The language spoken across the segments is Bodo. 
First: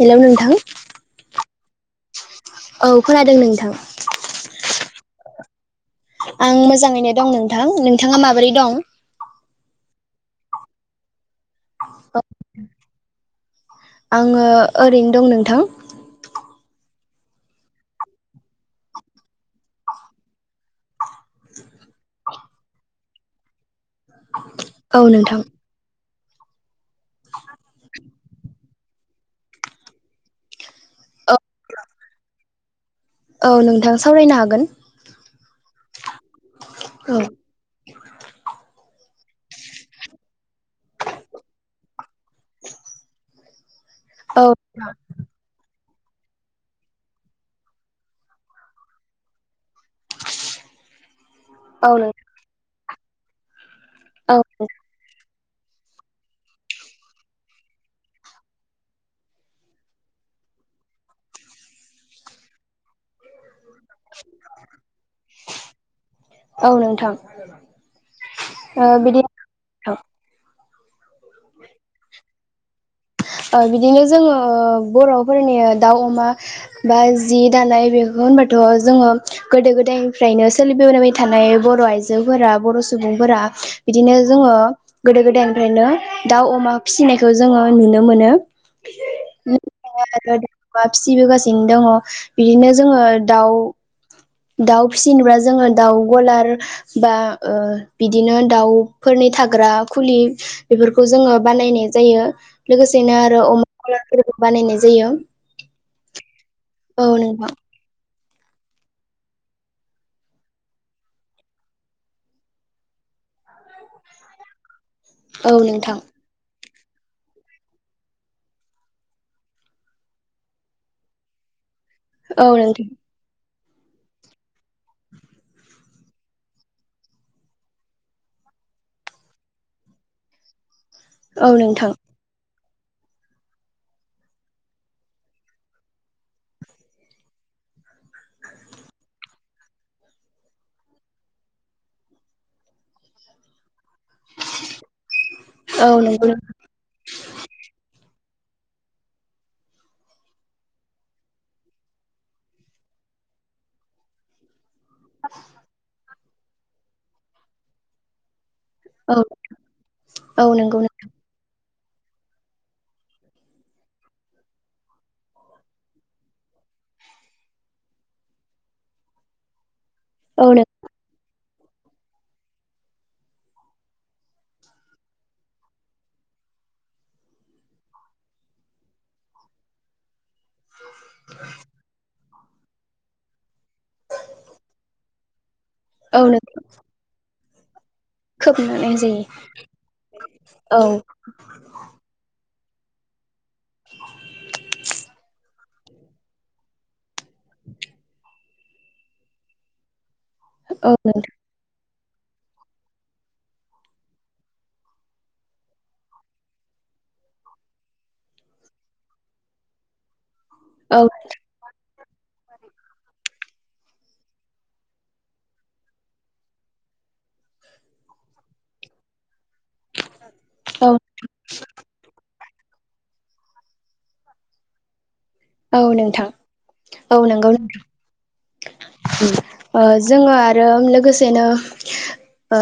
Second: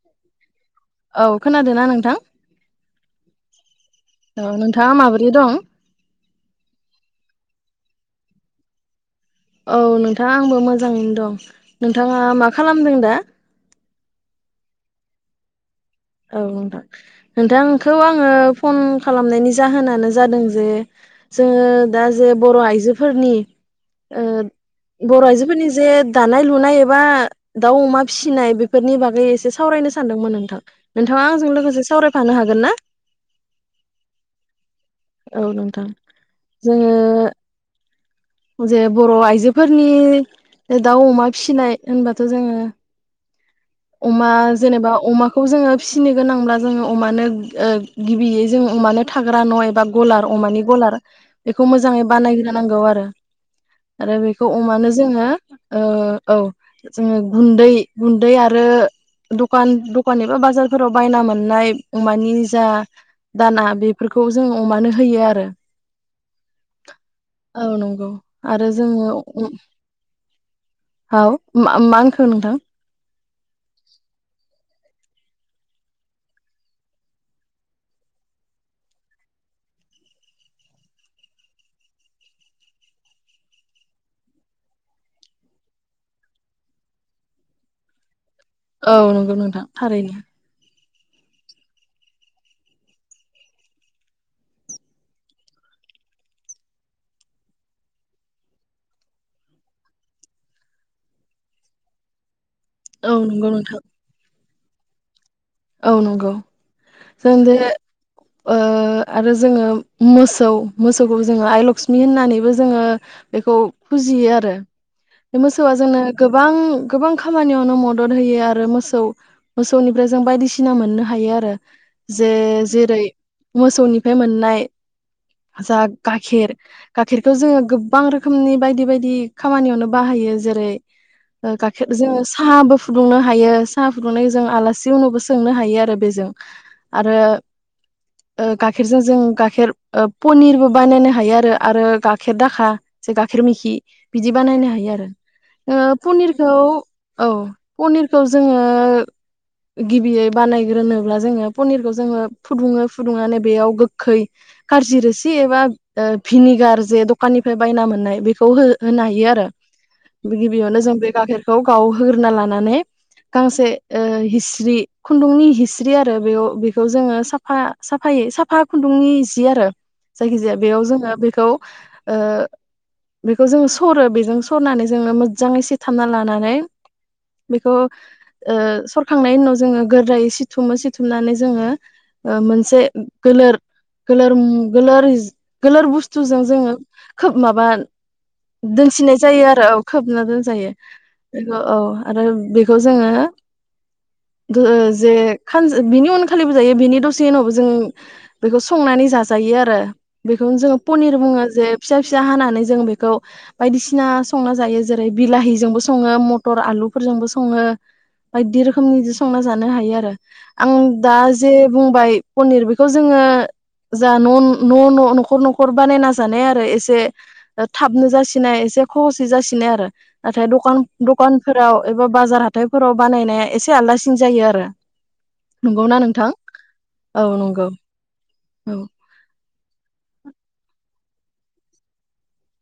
हेल' नोंथां औ खोनादोंना नोंथां। औ खोनादों नोंथां। औ नोंथाङा माबोरै दं आं मोजाङैनो दं नोंथां नोंथाङा माबोरै दं? औ नोंथां आंबो मोजाङैनो दं। नोंथाङा मा खालामदों दा। आङो ओरैनो दं नोंथां। औ नोंथां नोंथांखौ आङो फन खालामनायनि जाहोनानो जादों जे जोङो दा जे बर' आइजोफोरनि ओ औ बर' नोंथां आइजोफोरनि जे दानाय लुनाय एबा दाउ अमा फिसिनाय बेफोरनि बागै एसे सावरायनो सानदोंमोन नोंथां। नोंथाङा औ आंजों लोगोसे सावरायफानो हागो गोनना। औ नोंथां सावरायनो हागोन। औ नोंथां। जोङो। [unintelligible] जे बर' आइजोफोरनि दाउ अमा फिसिनाय होनबाथ' जों। [unintelligible] अमा औ जेनेबा अमाखौ जोङो। फिसिनो गोनांब्ला जोङो अमानो ओ गिबियै जों अमानो थाग्रा न' ए। बा गलार अमानि गलार बेखौ औ मोजाङै बानायग्रो नांगौ आरो। आरो नोंथां बेखौ औ अमानो जोङो। ओ औ जोङो गुन्दै गुन्दै आरो दखान दखान एबा बाजारफोराव बायना मोननाय अमानि जा दाना। बेफोरखौ जों अमानो होयो आरो औ नोंथां औ नंगौ। आरो ओ जोङो बिदि। औ मा मा होनखो नोंथां। ओ बिदिनो जोङो बर'। फोरनि दाउ अमा बा जि दानाय बेखौ होनबाथ' जोङो गोदो गोदायनिफ्रायनो सोलिबोबाय थानाय बर' आइजोफोरा बर' सुबुंफोरा बिदिनो जोङो गोदो गोदायनिफ्रायनो दाउ अमा फिसिनायखौ जोङो। नुनो मोनो। औ नंगौ नोंथां थारैनो। आरो दाउआ फिसिबोगासिनो दङ बिदिनो जोङो दाउ। दाउ फिसिनोब्ला जोङो दाउ गलार बा ओ बिदिनो दाउफोरनि थाग्रा खुलि बेफोरखौ जोङो बानायनाय जायो। औ लोगोसेनो आरो नंगौ नोंथां अम। बानायनाय जायो। औ नंगौ। औ नोंथां [unintelligible] ओ आरो जोङो मोसौ मोसौखौ जोङो आइ लक्ष्मि होननानैबो जोङो बेखौ फुजियो आरो। बे औ मोसौआ नोंथां जोंनो गोबां। गोबां खामानियावनो मदद होयो आरो मोसौ मोसौनिफ्राय जों बायदि। सिना मोननो हायो आरो। जे जेरै। मोसौनिफ्राय मोननाय जा गाखेर गाखेरखौ जोङो गोबां रोखोमनि बायदि बायदि खामानियावनो बाहायो जेरै औ ओ गाखेर नोंथां जों साहाबो फु फुदुंनो हायो साहा फुदुंनाय जों आलासि उनावबो सोंनो हायो आरो बेजों आरो ओ गाखेरजों जों गाखेर ओ पनिरबो बानायनो हायो आरो गाखेर दाखा जे गाखेर मिखि। बिदि बानायनो हायो आरो औ ओ नोंथां औ नंगौ पनिरखौ औ पनिर खौ जोङो गिबियै बानायग्रोनोब्ला जोङो पनिरखौ जोङो फुदुङो फुदुंनानै बेयाव गोखै कारजि रोसि एबा ओ भिनिगार जे दखाननिफ्राय बायना मोननाय बेखौ खौ होनो औ हायो आरो औ नंगौ गिबियावनो जों बे गाखेरखौ आव होग्रोना लानानै गांसे ओ हिस्रि खुन्दुंनि हिस्रि आरो बेयाव बेखौ जोङो साफा साफायै साफा खुन्दुंनि जि आरो औ जायखिजाया बेयाव जोङो बेखौ ओ बेखौ जों सरो बेजों सरनानै जोङो मोजाङै सेथामना लानानै बेखौ ओ सरखांनायनि ओ उनाव जोङो गोरायै सि थुमो सि थुमनानै जोङो ओ मोनसे गोलोर गोलोर मो गोलोर गोलोर औ बुस्थुजों नोंथां जोङो खोब माबा खोबनानै दोनसिननाय होजायो जायो आरो औ खोबना दोनजायो औ बेखौ औ आरो बे बेखौ जोङो [inaudible] गो जे खास बिनि उनखालिबो जायो बिनि दसे से उनावबो जों बेखौ संनानै जाजायो आरो। बेखौनो जोङो औ पनिर नोंथां बुङो जे फिसा फिसा हानानै जों बेखौ बायदिसिना संना जायो जेरै बिलाहिजोंबो सङो मथर आलुफोरजोंबो सङो बायदि रोखोमनिजों सं संना जानो हायो आरो। आं औ दा जे बुंबाय पनिर बेखौ जोङो जा न' न' न'खर न'खर बानायना जानाय आरो एसे थाबनो जासिननाय एसे खहसै जासिन नो आरो नाथाय दखान औ दखानफोराव एबा बाजार हा हाथायफोराव बानायनाया एसे आलदासिन सिन जायो आरो। औ नोंथां औ नंगौ नोंथां। औ ओ जोङो आरो लोगोसेनो ओ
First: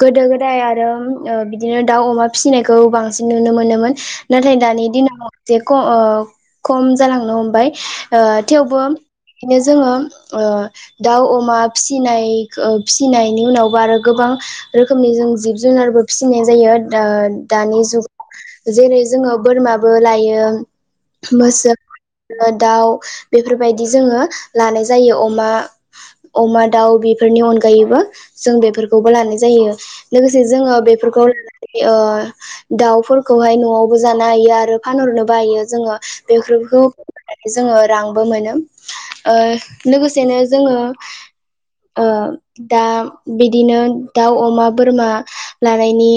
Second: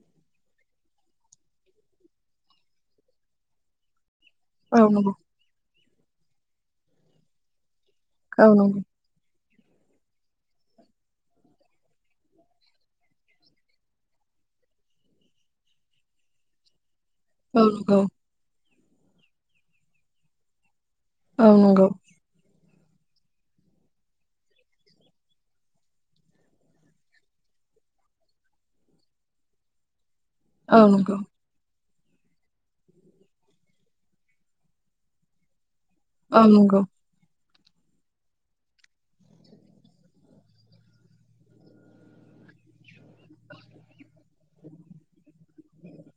गोदो गोदाय आरो ओ बिदिनो दाउ अमा फिसिनायखौ बांसिन नुनो मोनोमोन। नाथाय औ दानि नंगौ दिनाव जे क ओ खम जालांनो हमबाय। ओ औ नंगौ थेवबो बेखायनो जोङो ओ दाउ अमा फिनाय फिसिनायनि उनावबो आरो गोबां रोखोमनि जों जिब जुनारबो फिसिनाय जायो। द औ दानि नंगौ जुग जेरै जोङो बोरमाबो लायो। औ नंगौ [unintelligible] दाउ बेफोरबाय दि जोङो लानाय जायो अमा अमा दाउ बेफोरनि अनगायैबो जों बेफोरखौबो लानाय जायो। लोगोसे औ जोङो नंगौ बेफोरखौ लानानै ओ दाउफोरखौहाय न'आवबो जानो हायो आरो फानहरनोबो हायो जोङो। औ नंगौ बेफोरखौ जोङो रांबो मोनो। ओ लोगोसेनो जोङो ओ दा बिदिनो दाउ अमा बोरमा लानायनि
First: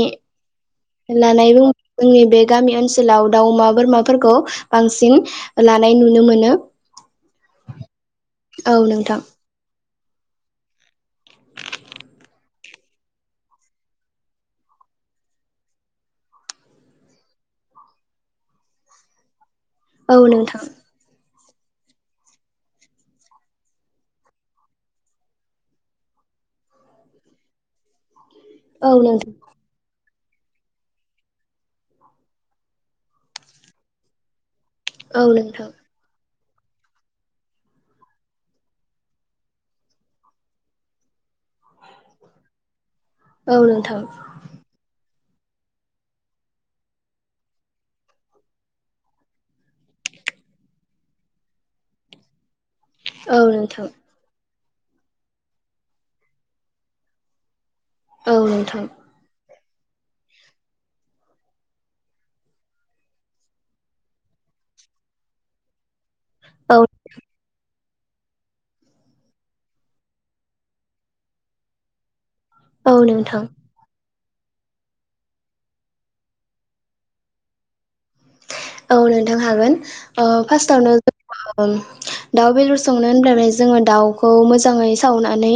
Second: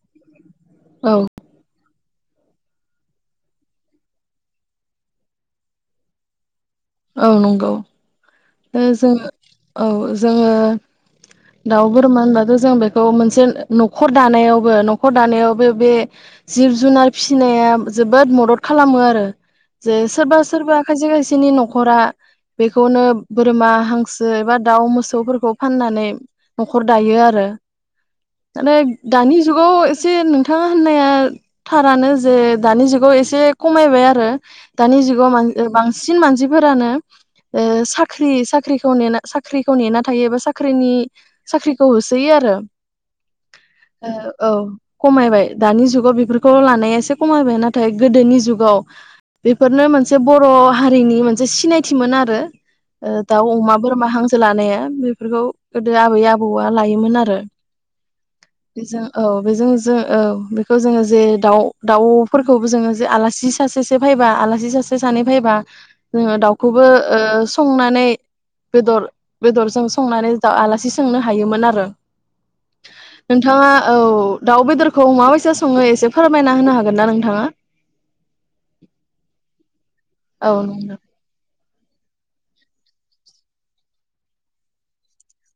औ होननानै बुं। जोंनि बे गामि ओनसोलाव दाउ अमा बोरमाफोरखौ बांसिन लानाय नुनो मोनो। औ नंगौ। औ जोङो नोंथां। औ जोङो दाउ बोरमा होनबाथ' जों बेखौ मोनसे न'खर दानायावबो न'खर दानायावबो बे जिब जुनार फिसिनाया जोबोद मदद खालामो आरो। जे औ सोरबा नोंथां सोरबा खायसे खायसे बिसिनि न'खरा बेखौनो बोरमा हांसो एबा दाउ मोसौफोरखौ फाननानै न'खर दायो आरो। औ [unintelligible] नोंथां दानि जुगाव एसे नोंथाङा होननाया थारानो जे दानि जुगाव एसे खमायबाय आरो। दानि औ जुगाव मा नोंथां बांसिन मानसि फोरानो ओ साक ख्रि साख्रिखौ नेना साख्रिखौ नेना थायोबा साख्रिनि साख्रिखौ होसोयो आरो। औ नोंथां ओ औ खमायबाय दानि जुगाव बेफोरखौ लानाया एसे खमायबाय नाथाय गोदोनि जुगाव बेफोरनो मोनसे बर' हारिनि मोनसे सिनायथिमोन आरो। ओ औ दाउ अमा नोंथां बोरमा हांसो लानाया बेफोरखौ गोदो आबै आबौआ लायोमोन आरो। औ नोंथां बेजों औ बेजों जों औ बेखौ जोङो जे दाउ दाउफोरखौबो जोङो जे आलासि सासेसो फैबा आलासि सासे सानै फैबा जोङो औ दाउखौबो ओ स संनानै बेदर बेदरजों संनानै दा आलासि सोंनो हायोमोन आरो। औ नोंथां नोंथाङा औ दाउ बेदरखौ मा बायसा सङो एसे फोरमायना होनो हागोन ना नोंथाङा? औ नोंथां हागोन। ओ औ फार्स्टावनो नंगौ दाउ बेदर संनो होनब्लाथाय जोङो दाउखौ मोजाङै सावनानै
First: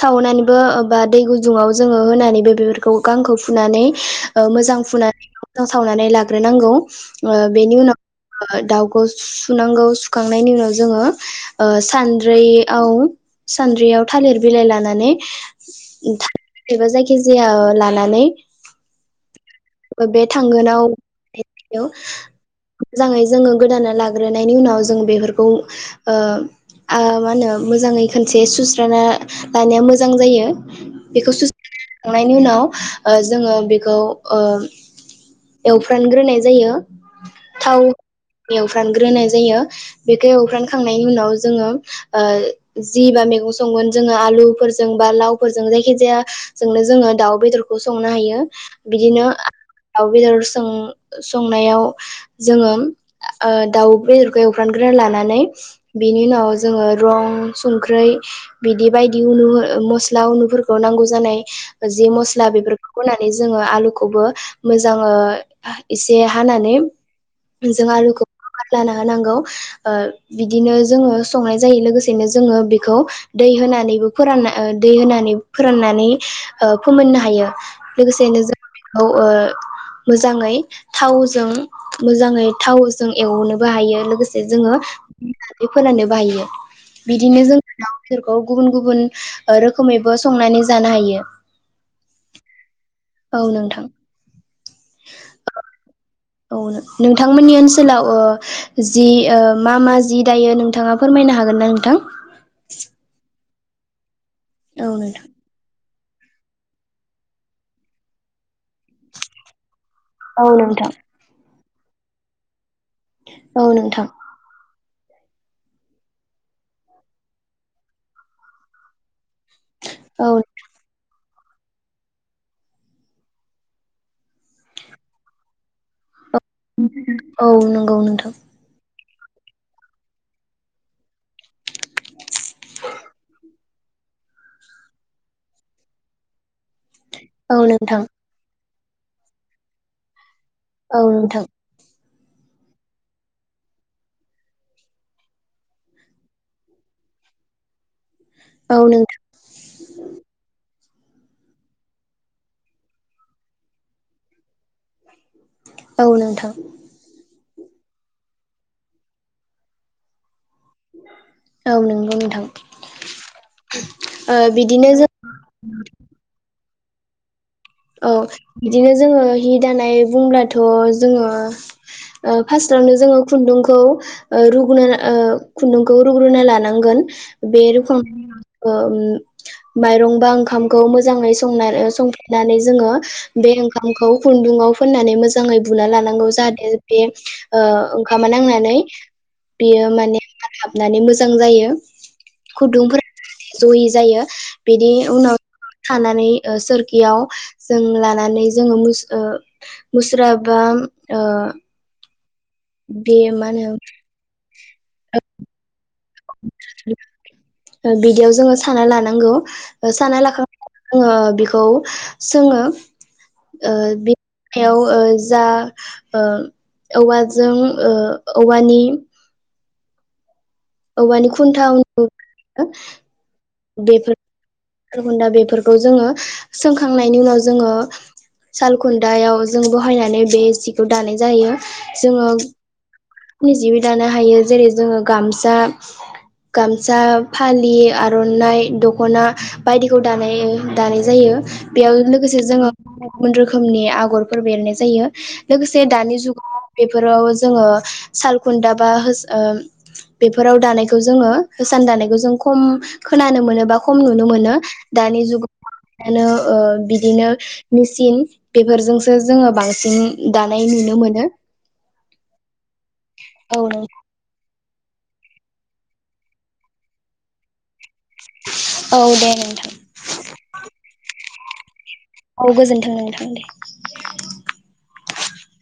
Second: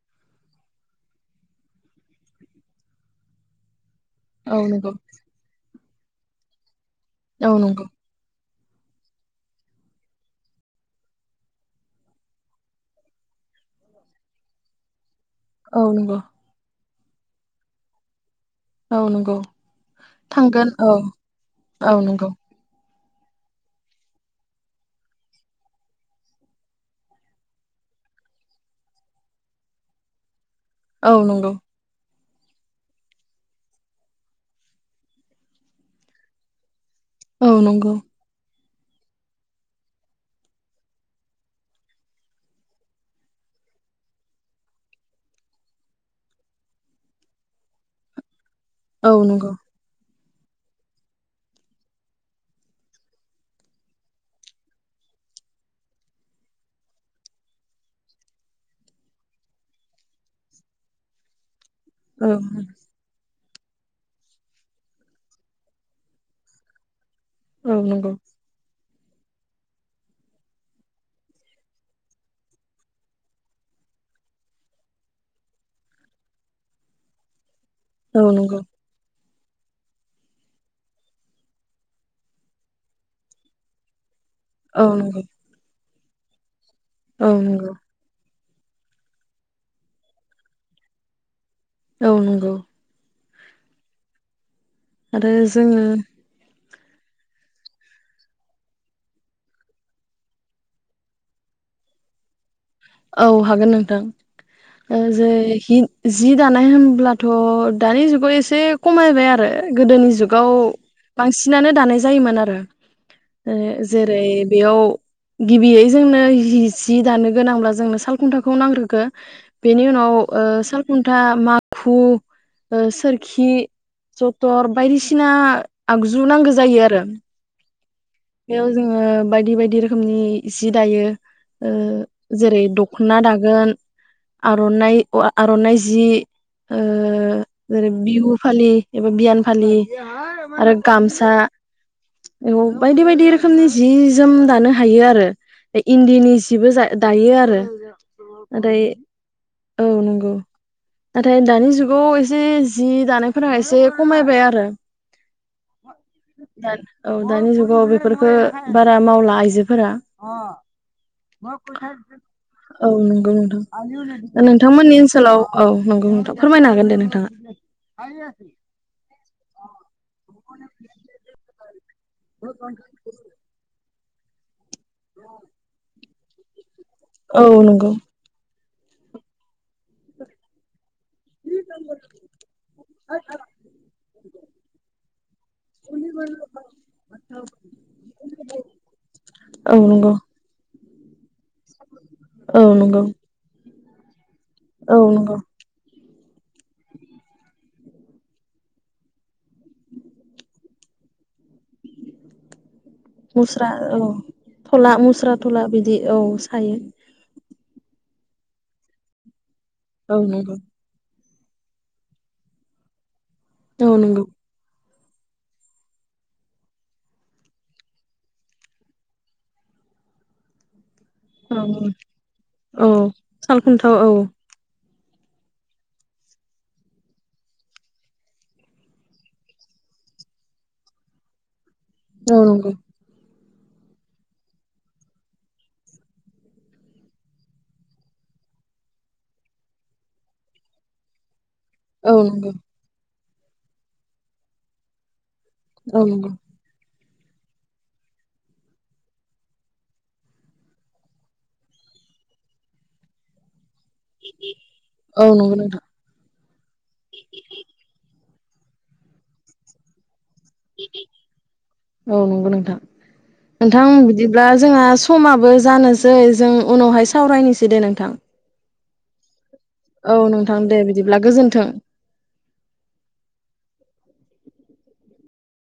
सावनानैबो बा दै गुजुङाव जोङो होनानैबो बेफोरखौ गांखौ फुनानै ओ औ मोजां नंगौ फुनाय सावनानै ला। ग्रो नांगौ। आ औ बेनि नंगौ उना आ दाउखौ सुनांगौ सुखांनायनि उनाव जोङो ओ सानद्रि आव सानद्रियाव थालिर बिलाइ लानानै। औ नंगौ। एबा जायखिजाया लानानै। औ नंगौ। ए बे थांगोन थांगोनाव औ औ नंगौ मोजाङै जोङो गोदाना लाग्रोनायनि उनाव जों बेफोरखौ आ आ मा होनो मोजाङै खोनसे सुस्राना लानाया मोजां जायो। औ नंगौ। थांनायनि उनाव जोङो बेखौ ओ। एवफ्रानग्रोनाय जायो। औ थाव नंगौ। एवफ्रानग्रोनाय जायो बेखौ एवफ्रानखांनायनि उनाव जोङो ओ जि बा मैगं संगोन जोङो आलुफोरजों बा लावफोरजों जायखि जायाजोंनो जोङो दाउ बेदरखौ संनो हायो। औ बिदिनो नंगौ दाउ बेदर सों संनायाव जोङो ओ दाउ बेदरखौ एवफ्रानग्रा लानानै बेनि उनाव जोङो रं संख्रै बिदि बायदि उनु मस्ला उनुफोरखौ नांगौ जानाय। जि औ मस्ला नंगौ बेफोरखौ होनानै। जोङो आलुखौबो। मोजाङो एसे हानानै। [unintelligible] औ जों नंगौ आलुखो लाना हानांगौ आ बिदिनो जोङो संनाय जायो लोगोसेनो जोङो बेखौ दै होनानैबो फोरान ओ दै होनानै फोराननानै ओ फोमोननो हायो। औ लोगोसेनो नंगौ जो बेखौ ओ। मोजाङै थावजों मोजाङै थावजों एवनोबो हायो लोगोसे। जोङो औ फोरान्नोबो हायो। बिदिनो जों नंगौ औ गुबुन गुबुन ओ रोखोमैबो संनानै जानो हायो। औ नोंगपो। औ नोंथां। आरो जोङो औ नो-नोंथांमोननि ओनसोलाव जि ओ मा मा जि दायो नोंथाङा फोरमायनो हागोन ना नोंथां? औ। हागोन नोंथां। औ ओ नोंथां जो हि जि दानाय होनब्लाथ' दानि जुगाव एसे खमायबाय आरो। गोदोनि औ जुगाव नोंथां [inaudible] बांसि नानो दानाय जायोमोन आरो। औ ओ नोंथां जेरै बेयाव गिबियै जोंनो हि सि दानो गोनांब्ला जोंनो साल खुन्थाखौ नांग्रोगो। बेनि उनाव औ ओ सालखुन्था माखु ओ सोरखि जटर बायदिसिना आगजु जु नांगो जायो आरो। औ नंगौ नोंथां बेयाव जोङो बायदि बायदि रोखोमनि सि दायो। ओ जेरै दखना दागोन। आर'नाइ अ आ-आर'नाइ जि ओ औ जेरै नोंथां बिहु फालि। ऐबा बियान फलि। आरो औ गामसा। नोंथां औ। बायदि बायदि रोखोमनि जि जोम दानो हायो आरो इ-इन्दिनि जिबो जा दायो आरो। औ नाथाय नोंथां औ [inaudible] नंगौ। नाथाय दानि जुगाव जे जि दानायफोरा एसे खमायबाय आरो। औ नोंथां [inaudible] औ दानि जु अ बेफोरखो बारा मावला आइजोफोरा। [inaudible] औ नंगौ नोंथां औ नंगौ ओ नोंथां बिदिनो नोंथांमोननि जों ओनसोलाव औ नंगौ नोंथां फोरमायनो हागोन। दो नोंथाङा। औ बिदिनो जोङो हि दानाय बुंब्लाथ' जोङो फास्टवनो जोङो खुन्दुंखौ ओ रु [unintelligible] ओ खुुन्दुं खौ रुग्रोना लानां गोन औ बे नंगौ रुखां अ माइरं बा ओंखामखौ मोजां मोजाङै संनां नानै जोङो बे ओंखामखौ खुन्दुंआव फोननानै मोजां मोजाङै बुना लानांगौ जाहाथे बे ओ ओंखामा नांनानै औ बेयो नंगौ माने नानै मोजां जायो। औ नंगौ। जयि जायो। बेदि औ नंगौ उनाव थानानै ओ सोर इयाव जों लानानै जोंङो मुस ओ मुस्रा बा ओ बे मा मुस्रा होनो औ थला मुस्रा थला बिदि औ सायो। ओ बिदियाव जोंङो साना लानांगौ। ओ औ साना लाखां नंगौ [unintelligible] बेखौ सोङो। ओ औ बे नंगौ ओ जा ओ औवाजों ओ औवानि औवानि खुन्था [unintelligible] सालखुन्थाव बेफोर औ। सालखुन्दा बेफोरखौ जोंङो सोंखांनायनि उनाव जोङो सालखुन्दायाव जों बहायनानै बे सिखौ दानाय जायो। औ नंगौ नि जिबि दानो हायो जेरै जोंङो गामसा गामसा, फालि, आर'नाइ, दख'ना। बायदिखौ दानाय दानाय जायो। बेयाव औ लोगोसे नंगौ जोंङो गुबुन रोखोमनि आगरफोरबो एरनाय जायो। लोगोसे औ दानि नंगौ जुगाव बेफो फोराव जोङो सालखुन्दा बा होस ओ बेफोराव दानायखौ जोङो होसान दानायखौ जों खम खोनानो मोनोबा खम नुनो मोनो। दानि औ नंगौ जुगाव नोंथां [unintelligible] ओ बिदिनो मिसिन बेफोरजोंसो जोङो बांसिन दानाय नुनो मोनो। औ नंगौ नोंथां औ नोंथां नोंथां बिदिब्ला जोंहा समाबो जानोसै जों उनावहाय सावरायनोसै दे नोंथां। औ दे नोंथां। औ नोंथां दे बिदिब्ला गोजोन्थों। औ गोजोनथों नोंथां दे।